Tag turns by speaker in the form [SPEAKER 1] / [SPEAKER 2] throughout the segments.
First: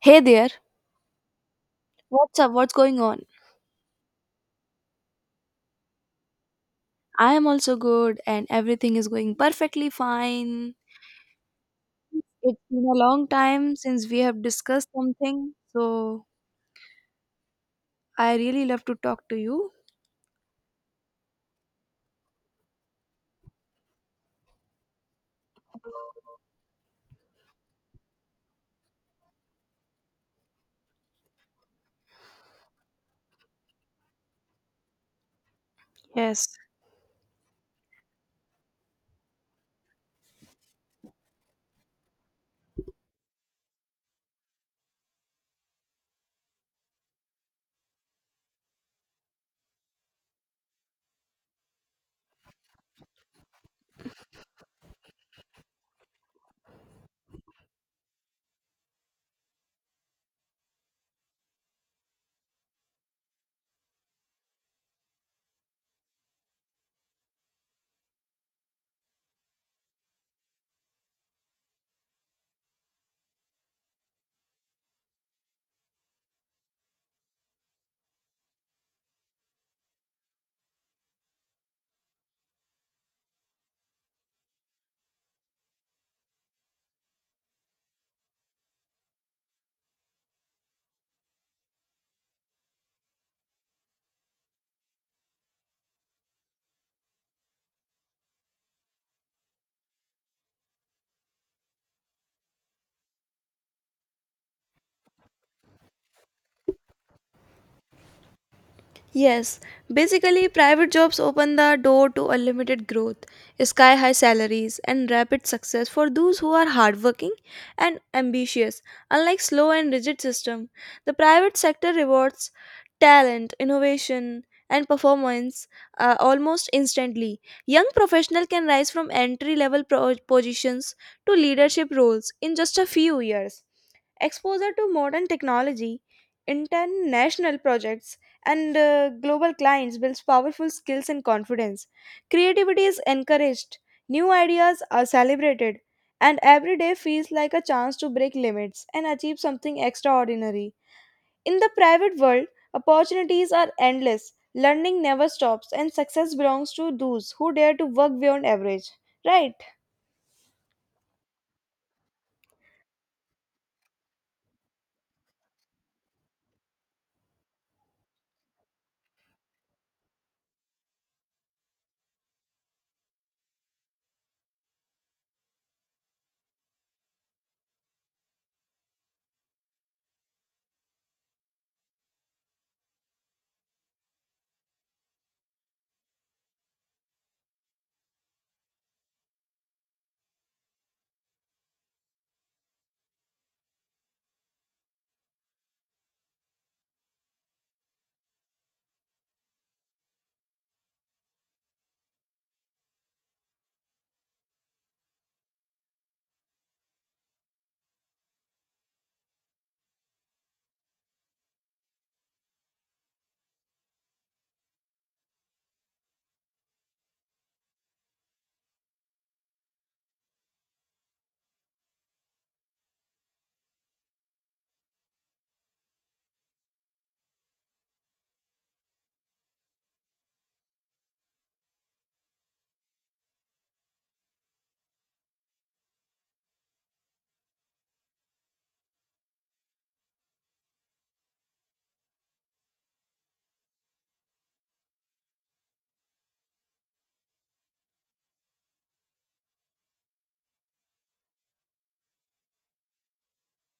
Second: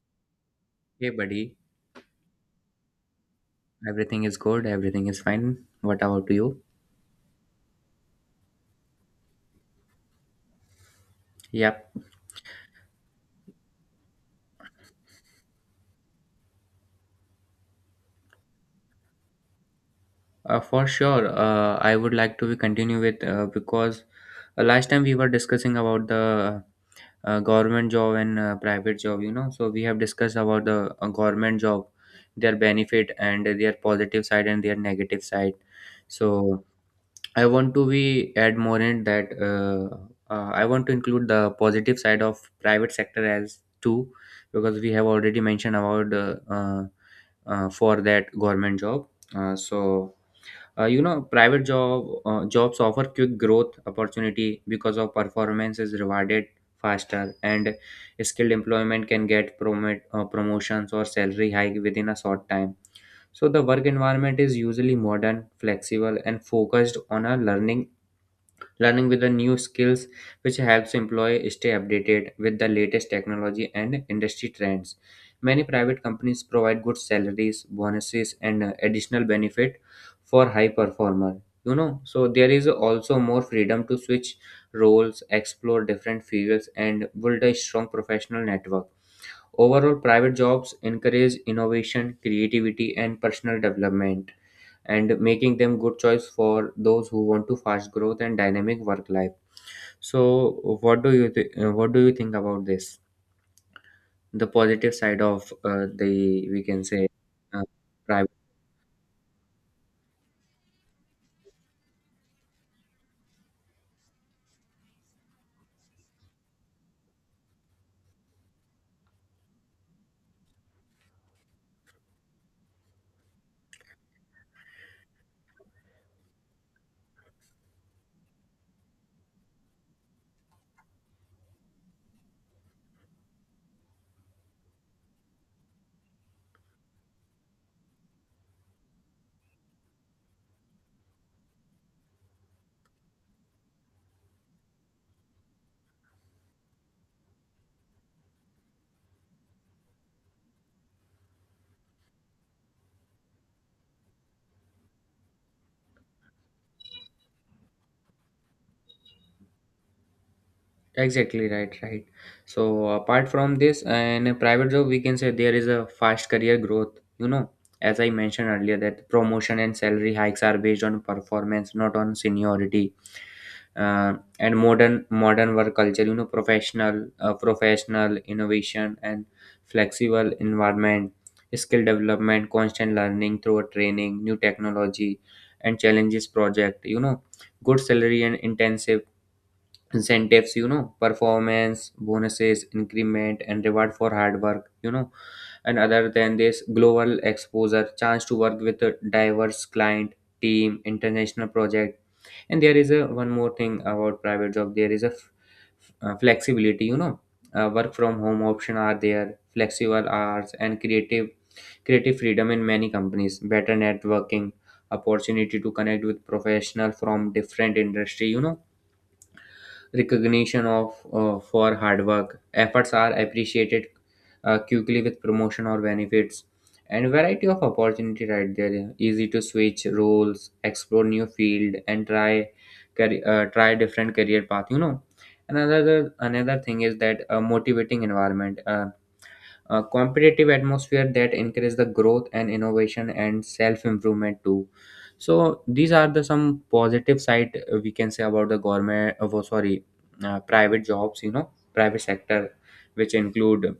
[SPEAKER 1] Hey there,
[SPEAKER 2] Hey, buddy.
[SPEAKER 1] what's up? What's going on?
[SPEAKER 2] Everything is good. Everything is fine. What about you?
[SPEAKER 1] I am also good and everything is going perfectly fine.
[SPEAKER 2] Yep.
[SPEAKER 1] It's been a long time since we have discussed something, so I really love to talk to you.
[SPEAKER 2] For sure. I would like to continue with because last time we were discussing about the government job and private job, you know. So we have discussed about the government job, their benefit and their positive side and their negative side.
[SPEAKER 1] Yes.
[SPEAKER 2] So I want to be add more in that I want to include the positive side of private sector as too because we have already mentioned about for that government job. Uh, so you know, private job jobs offer quick growth opportunity because of performance is rewarded faster, and skilled employment can get promote promotions or salary hike within a short time. So the work environment is usually modern, flexible, and focused on a learning with the new skills, which helps employee stay updated with the latest technology and industry trends. Many private companies provide good salaries, bonuses, and additional benefit for high performer, you know. So there is also more freedom to switch roles, explore different fields, and build a strong professional network. Overall, private jobs encourage innovation, creativity, and personal development, and making them good choice for those who want to fast growth and dynamic work life. So what do you think about this, the positive side of the, we can say, uh, private?
[SPEAKER 1] Yes, basically, private jobs open the door to unlimited growth, sky high salaries, and rapid success for those who are hardworking and ambitious. Unlike slow and rigid system, the private sector rewards talent, innovation, and performance almost instantly. Young professional can rise from entry level positions to leadership roles in just a few years. Exposure to modern technology, international projects, and global clients builds powerful skills and confidence. Creativity is encouraged, new ideas are celebrated, and every day feels like a chance to break limits and achieve something extraordinary. In the private world, opportunities are endless, learning never stops, and success belongs to those who dare to work beyond average. Right?
[SPEAKER 2] Exactly, right, right. So apart from this, in a private job, we can say there is a fast career growth, you know, as I mentioned earlier, that promotion and salary hikes are based on performance, not on seniority. And modern work culture, you know, professional innovation and flexible environment, skill development, constant learning through a training, new technology, and challenges project, you know, good salary and intensive incentives, you know, performance bonuses, increment, and reward for hard work, you know. And other than this, global exposure, chance to work with a diverse client team, international project. And there is a one more thing about private job, there is a flexibility, you know. Work from home option are there, flexible hours, and creative freedom in many companies, better networking opportunity to connect with professional from different industry, you know. Recognition of for hard work. Efforts are appreciated quickly with promotion or benefits, and variety of opportunity right there. Easy to switch roles, explore new field, and try try different career path. You know, another thing is that a motivating environment. A competitive atmosphere that encourages the growth and innovation and self improvement too. So these are the some positive side, we can say about the government, oh, sorry, private jobs, you know, private sector, which include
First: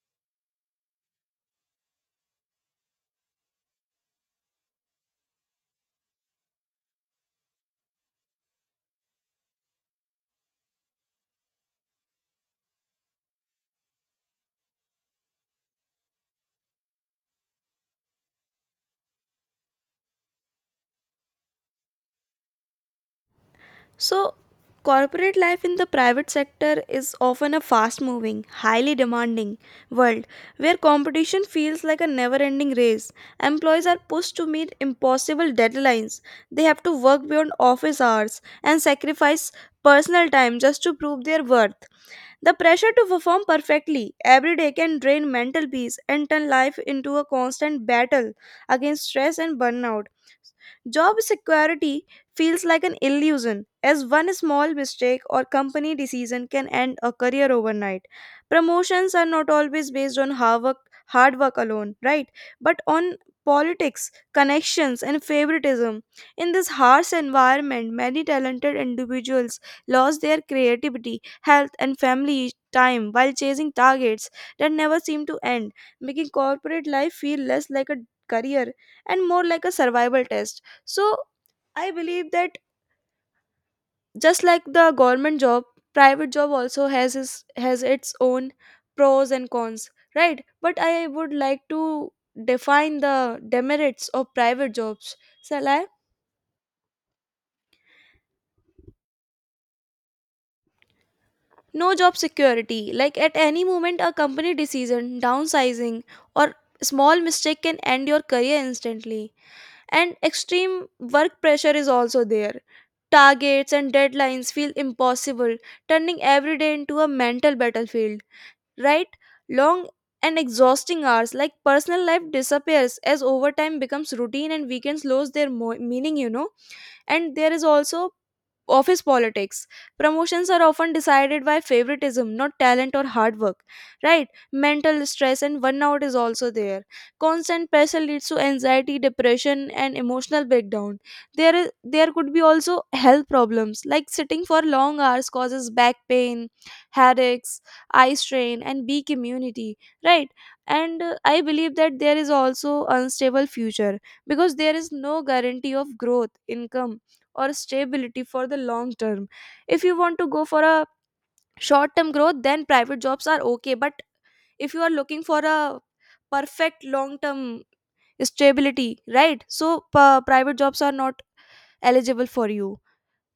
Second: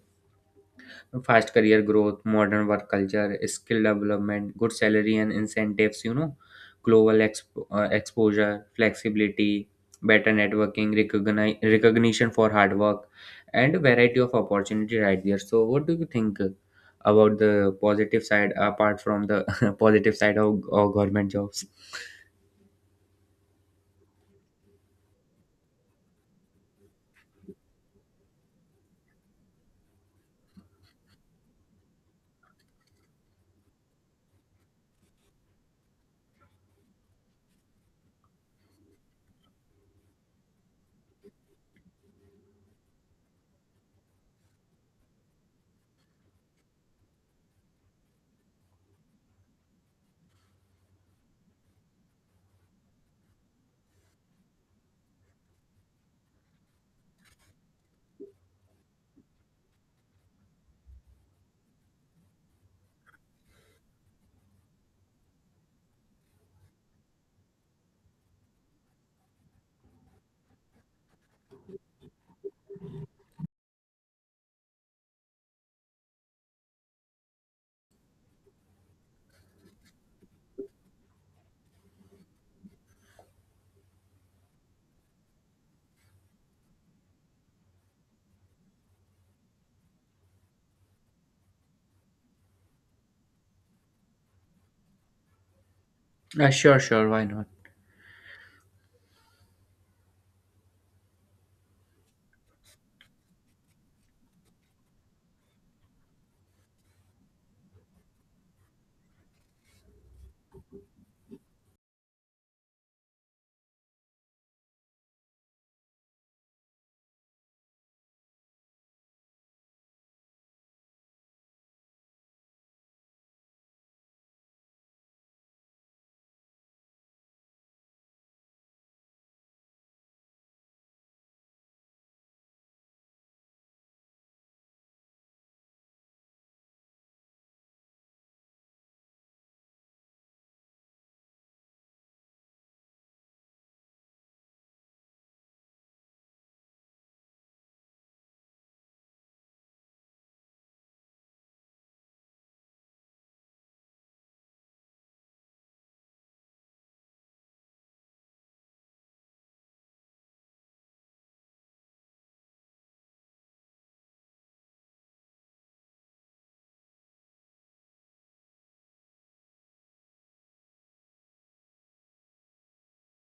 [SPEAKER 2] fast career growth, modern work culture, skill development, good salary and incentives, you know, exposure, flexibility, better networking, recognition for hard work, and a variety of opportunity right there. So, what do you think about the positive side apart from the positive side of government jobs?
[SPEAKER 1] So, corporate life in the private sector is often a fast moving, highly demanding world where competition feels like a never ending race. Employees are pushed to meet impossible deadlines. They have to work beyond office hours and sacrifice personal time just to prove their worth. The pressure to perform perfectly every day can drain mental peace and turn life into a constant battle against stress and burnout. Job security feels like an illusion, as one small mistake or company decision can end a career overnight. Promotions are not always based on hard work alone, right? But on politics, connections, and favoritism. In this harsh environment, many talented individuals lost their creativity, health, and family time while chasing targets that never seem to end, making corporate life feel less like a career and more like a survival test. So I believe that just like the government job, private job also has its own pros and cons, right? But I would like to define the demerits of private jobs. Shall I?
[SPEAKER 2] Sure, sure, why not?
[SPEAKER 1] No job security. Like at any moment, a company decision, downsizing, or small mistake can end your career instantly. And extreme work pressure is also there. Targets and deadlines feel impossible, turning every day into a mental battlefield, right? Long and exhausting hours, like personal life disappears as overtime becomes routine and weekends lose their meaning, And there is also office politics, promotions are often decided by favoritism not talent or hard work, right? Mental stress and burnout is also there, constant pressure leads to anxiety, depression, and emotional breakdown. There is, there could be also health problems like sitting for long hours causes back pain, headaches, eye strain, and weak immunity, right? And I believe that there is also unstable future, because there is no guarantee of growth, income, or stability for the long term. If you want to go for a short term growth, then private jobs are okay, but if you are looking for a perfect long term stability, right? So private jobs are not eligible for you.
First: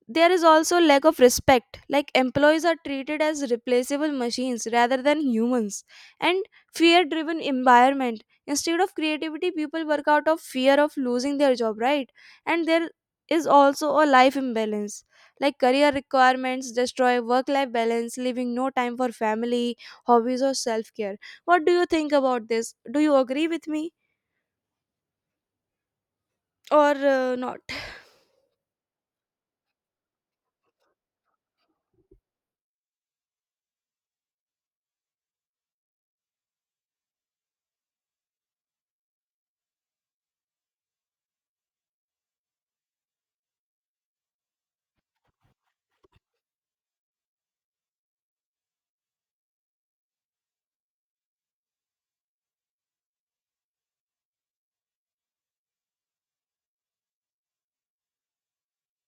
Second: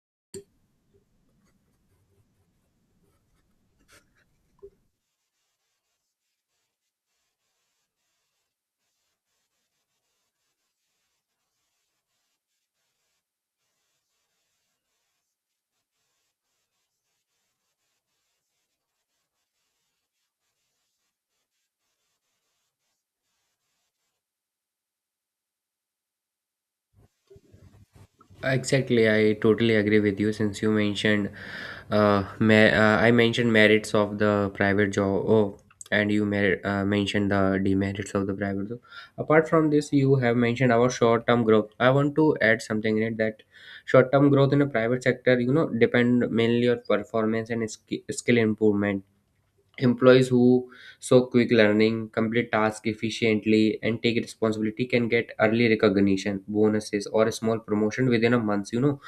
[SPEAKER 1] There is also lack of respect, like employees are treated as replaceable machines rather than humans, and fear driven environment, instead of creativity people work out of fear of losing their job, right? And there is also a life imbalance, like career requirements destroy work life balance, leaving no time for family, hobbies, or self care. What do you think about this? Do you agree with me or not?
[SPEAKER 2] Exactly, I totally agree with you. Since you mentioned, I mentioned merits of the private job. Oh, and you mentioned the demerits of the private job. Apart from this, you have mentioned our short-term growth. I want to add something in it, that short-term growth in the private sector, you know, depend mainly on performance and skill improvement. Employees who show quick learning, complete tasks efficiently, and take responsibility can get early recognition, bonuses, or a small promotion within a month. You know,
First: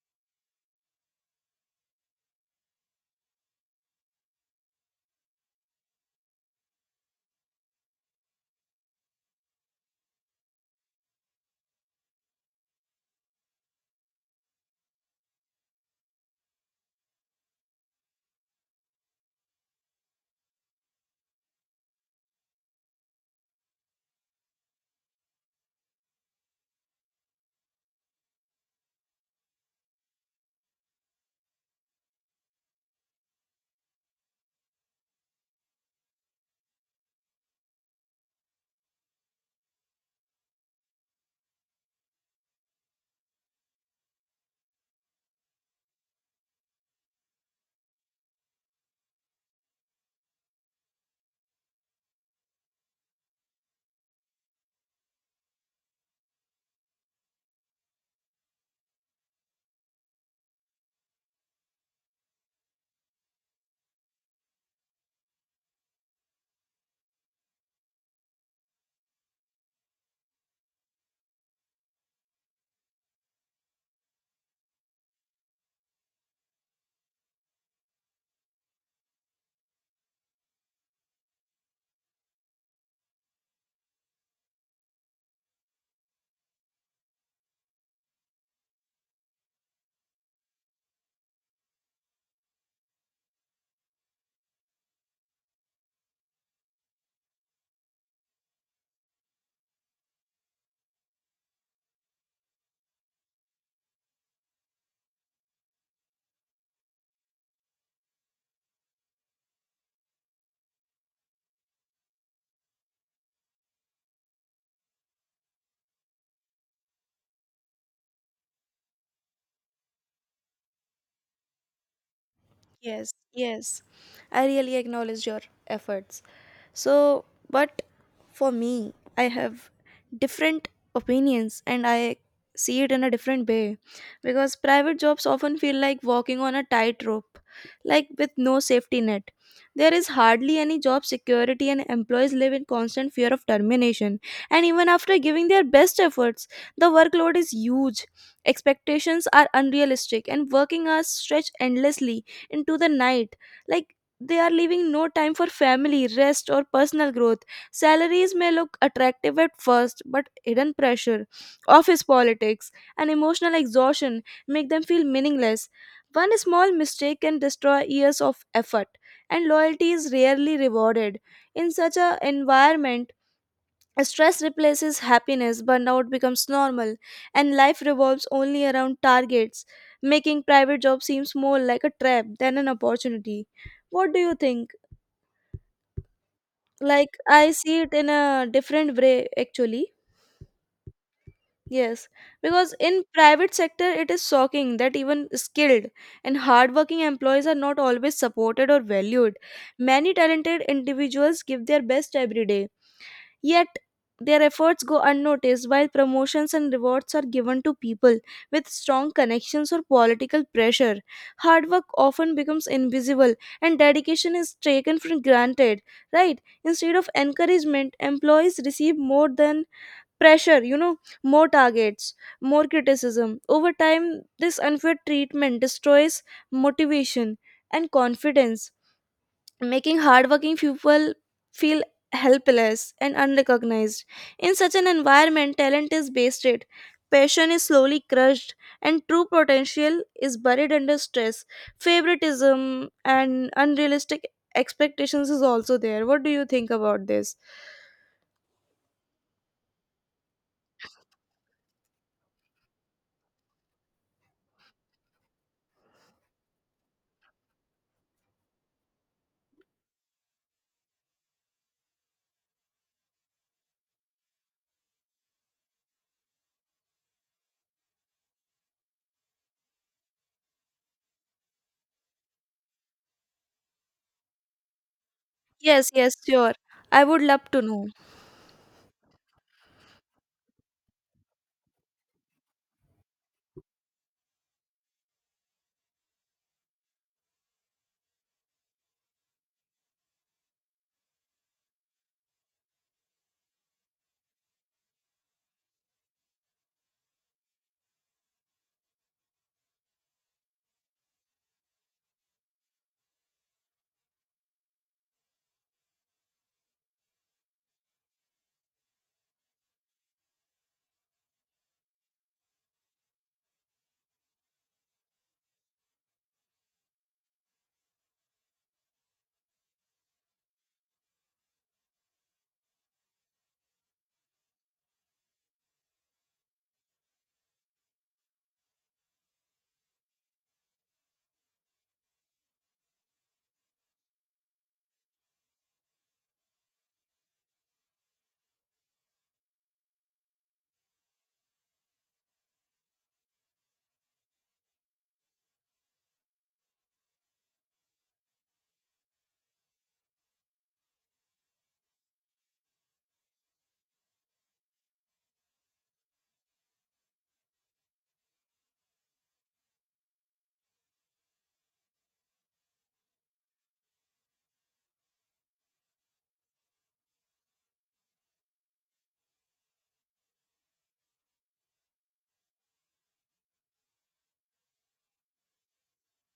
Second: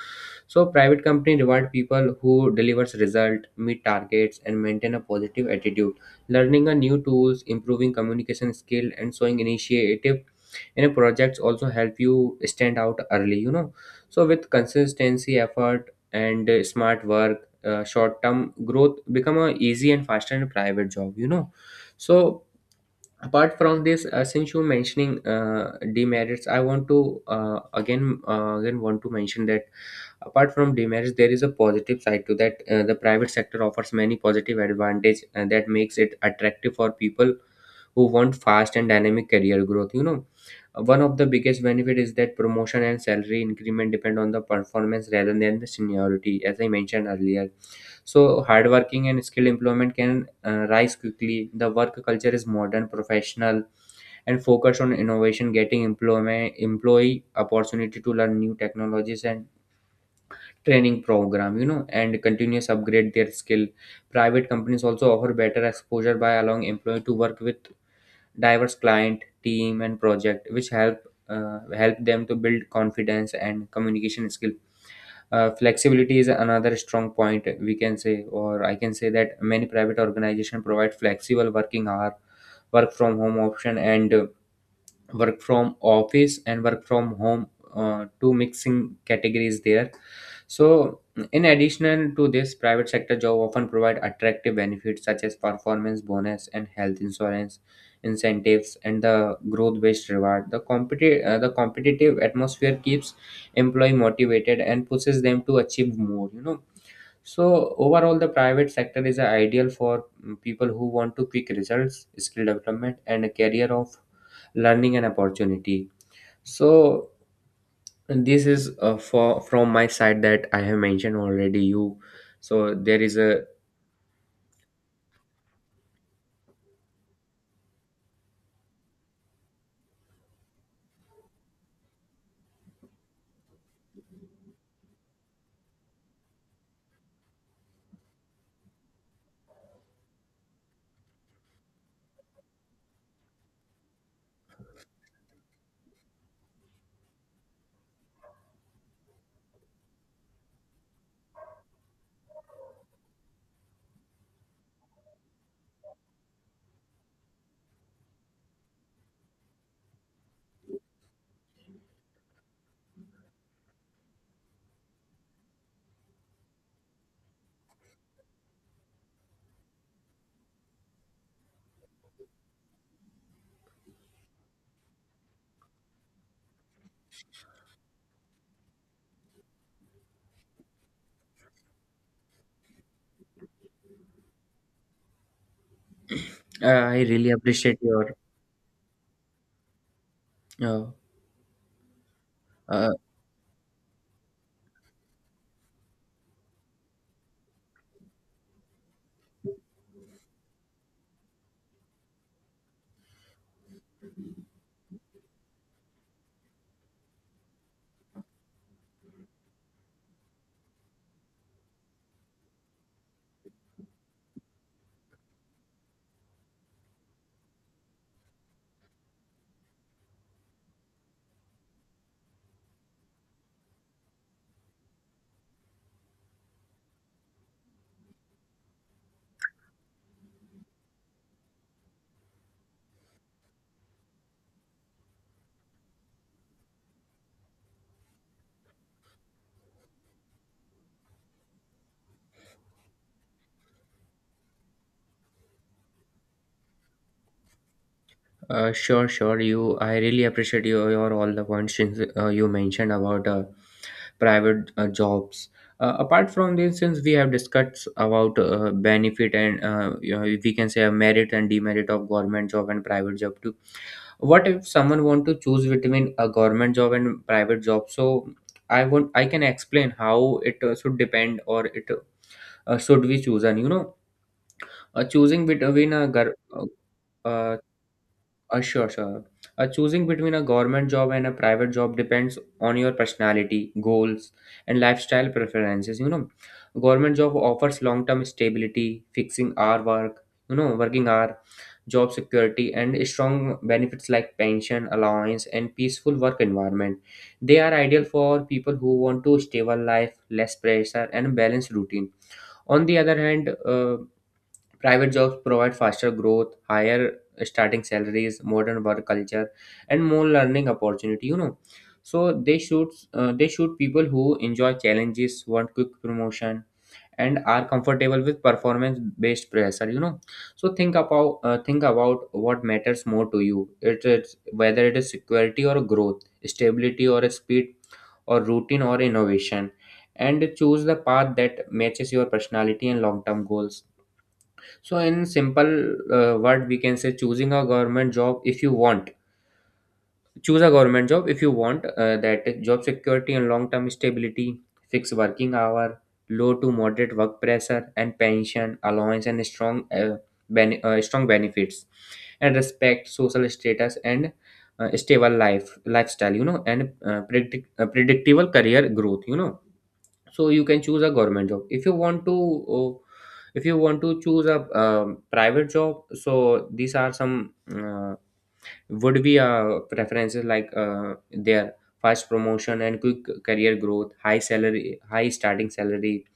[SPEAKER 2] so private company reward people who delivers result, meet targets, and maintain a positive attitude. Learning a new tools, improving communication skill, and showing initiative in a projects also help you stand out early. You know, so with consistency, effort, and smart work, short term growth become a easy and faster in private job, you know. So apart from this, since you mentioning demerits, I want to again want to mention that apart from demerits there is a positive side to that. Uh, the private sector offers many positive advantage and that makes it attractive for people who want fast and dynamic career growth, you know. One of the biggest benefit is that promotion and salary increment depend on the performance rather than the seniority, as I mentioned earlier. So, hardworking and skilled employment can rise quickly. The work culture is modern, professional, and focused on innovation, getting employment employee opportunity to learn new technologies and training program. You know, and continuous upgrade their skill. Private companies also offer better exposure by allowing employee to work with diverse client, team, and project, which help them to build confidence and communication skill. Flexibility is another strong point, we can say, or I can say that many private organizations provide flexible working hour, work from home option, and work from office and work from home, two mixing categories there. So in addition to this, private sector job often provide attractive benefits such as performance bonus and health insurance, incentives, and the growth based reward. The the competitive atmosphere keeps employee motivated and pushes them to achieve more, you know. So overall, the private sector is ideal for people who want to quick results, skill development, and a career of learning and opportunity. So this is for from my side that I have mentioned already, you. So there
[SPEAKER 1] Yes,
[SPEAKER 2] is a
[SPEAKER 1] yes. I really acknowledge your efforts. So, but for me, I have different opinions and I see it in a different way, because private jobs often feel like walking on a tightrope, like with no safety net. There is hardly any job security, and employees live in constant fear of termination. And even after giving their best efforts, the workload is huge, expectations are unrealistic, and working hours stretch endlessly into the night, like they are leaving no time for family, rest, or personal growth. Salaries may look attractive at first, but hidden pressure, office politics, and emotional exhaustion make them feel meaningless. One small mistake can destroy years of effort, and loyalty is rarely rewarded. In such an environment, stress replaces happiness, burnout becomes normal, and life revolves only around targets, making private job seems more like a trap than an opportunity. What do you think?
[SPEAKER 2] I
[SPEAKER 1] Like
[SPEAKER 2] really
[SPEAKER 1] I
[SPEAKER 2] appreciate
[SPEAKER 1] see it in
[SPEAKER 2] your
[SPEAKER 1] a different way actually.
[SPEAKER 2] uh,
[SPEAKER 1] Yes, because
[SPEAKER 2] uh,
[SPEAKER 1] in private sector it is shocking that even skilled and hardworking employees are not always supported or valued. Many talented individuals give their best every day. Yet their efforts go unnoticed while promotions and rewards are given to people with strong connections or political pressure. Hard work often becomes invisible and dedication is taken for granted, right? Instead of encouragement, employees receive more than pressure, more targets, more criticism. Over time, this unfair treatment destroys motivation and confidence, making hardworking people feel helpless and unrecognized. In such an environment, talent is wasted, passion is slowly crushed, and true potential is buried under stress. Favoritism and unrealistic expectations is also there. What do you think about this?
[SPEAKER 2] sure, sure, you. I really appreciate your all the points, since, you mentioned about private jobs. Apart from this, since we have discussed about benefit and you know, we can say a merit and demerit of government job and private job, what if someone want to choose between a government job and private job? So I want, I can explain how it should depend, or it should we choose, and you know, choosing
[SPEAKER 1] Yes,
[SPEAKER 2] between a
[SPEAKER 1] yes,
[SPEAKER 2] gov-
[SPEAKER 1] sure. I would love
[SPEAKER 2] uh,
[SPEAKER 1] to know.
[SPEAKER 2] sure, sure. Choosing between a government job and a private job depends on your personality, goals, and lifestyle preferences. You know, government job offers long-term stability, fixing hour work, you know, working hour, job security, and strong benefits like pension, allowance, and peaceful work environment. They are ideal for people who want to stable life, less pressure, and balanced routine. On the other hand, private jobs provide faster growth, higher starting salaries, modern work culture, and more learning opportunity. You know, so they should people who enjoy challenges, want quick promotion, and are comfortable with performance based pressure. You know, so think about what matters more to you. It is whether it is security or growth, stability or speed, or routine or innovation, and choose the path that matches your personality and long term goals. So, in simple word, we can say choosing a government job if you want. Choose a government job if you want that job security and long term stability, fixed working hour, low to moderate work pressure, and pension allowance and strong benefits, and respect, social status, and stable lifestyle. You know, and predictable career growth. You know, so you can choose a government job if you want to. Oh, if you want to choose a private job, so these are some would be preferences like their fast promotion and quick career growth, high salary, high starting salary,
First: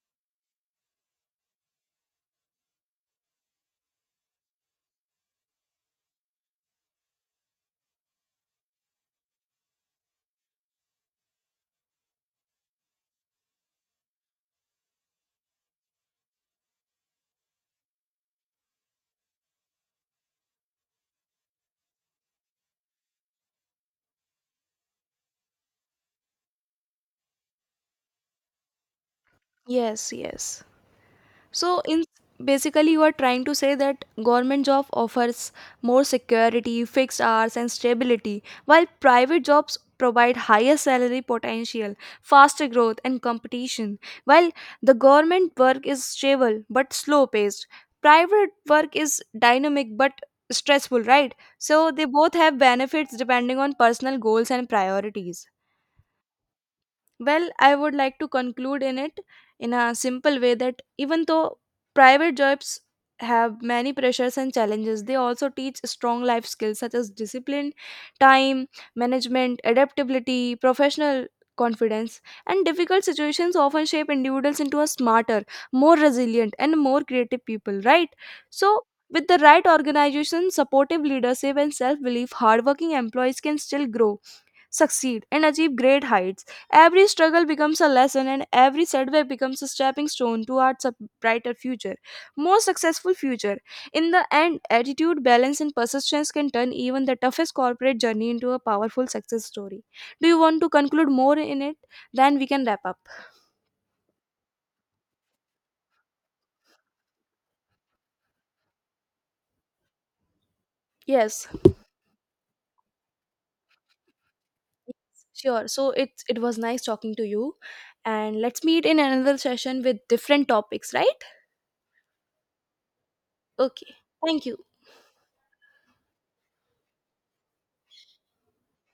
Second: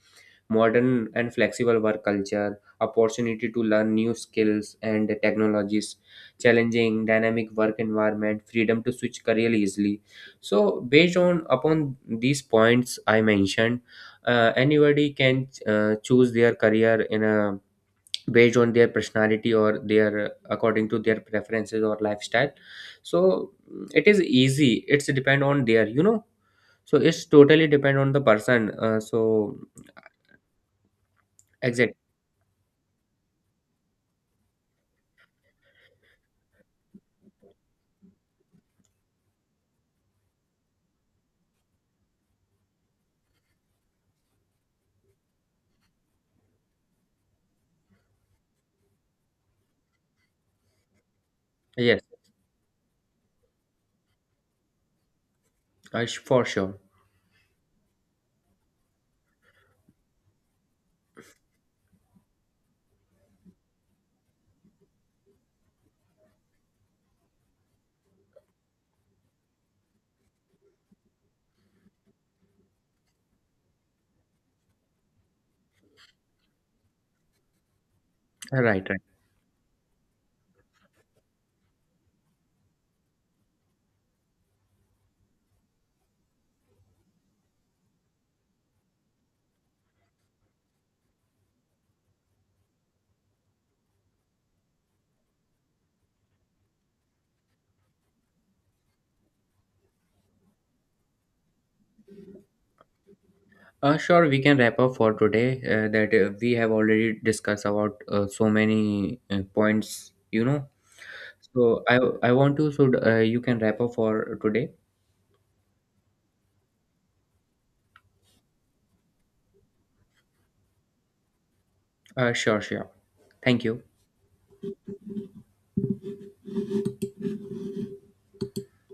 [SPEAKER 2] modern and flexible work culture, opportunity to learn new skills and technologies, challenging dynamic work environment, freedom to switch career easily. So based on upon these points I mentioned, anybody can choose their career in a based on their personality or their according to their preferences or lifestyle. So it is easy, it's depend on their, you know, so it's totally depend on the person. So
[SPEAKER 1] Yes, yes. So
[SPEAKER 2] exactly.
[SPEAKER 1] in basically you are trying to say that government job offers more security, fixed hours and stability, while private jobs provide higher salary potential, faster growth and competition. While the government work is stable but slow paced, private work is dynamic but stressful, right? So
[SPEAKER 2] Yes,
[SPEAKER 1] they both have benefits depending on personal goals and priorities.
[SPEAKER 2] for sure.
[SPEAKER 1] Well, I would like to conclude in it in a simple way that even though private jobs have many pressures and challenges, they also teach strong life skills such as discipline, time, management, adaptability, professional confidence, and difficult situations often shape individuals into a smarter, more resilient, and more creative people, right? So,
[SPEAKER 2] Right, right.
[SPEAKER 1] with the right organization, supportive leadership, and self belief, hardworking employees can still grow, succeed, and achieve great heights. Every struggle becomes a lesson, and every setback becomes a stepping stone towards a brighter future, more successful future. In the end, attitude, balance, and persistence can turn even the toughest corporate journey into a powerful success story. Do you want to conclude more in it? Then we can wrap up.
[SPEAKER 2] Sure, we can wrap up for today. That we have already discussed about so many points, you know.
[SPEAKER 1] Yes,
[SPEAKER 2] So I want to, so you can wrap up for today.
[SPEAKER 1] sure. So it was nice talking to you, and let's meet in another session with different topics, right?
[SPEAKER 2] Sure, sure. Thank you.
[SPEAKER 1] Okay. Thank you.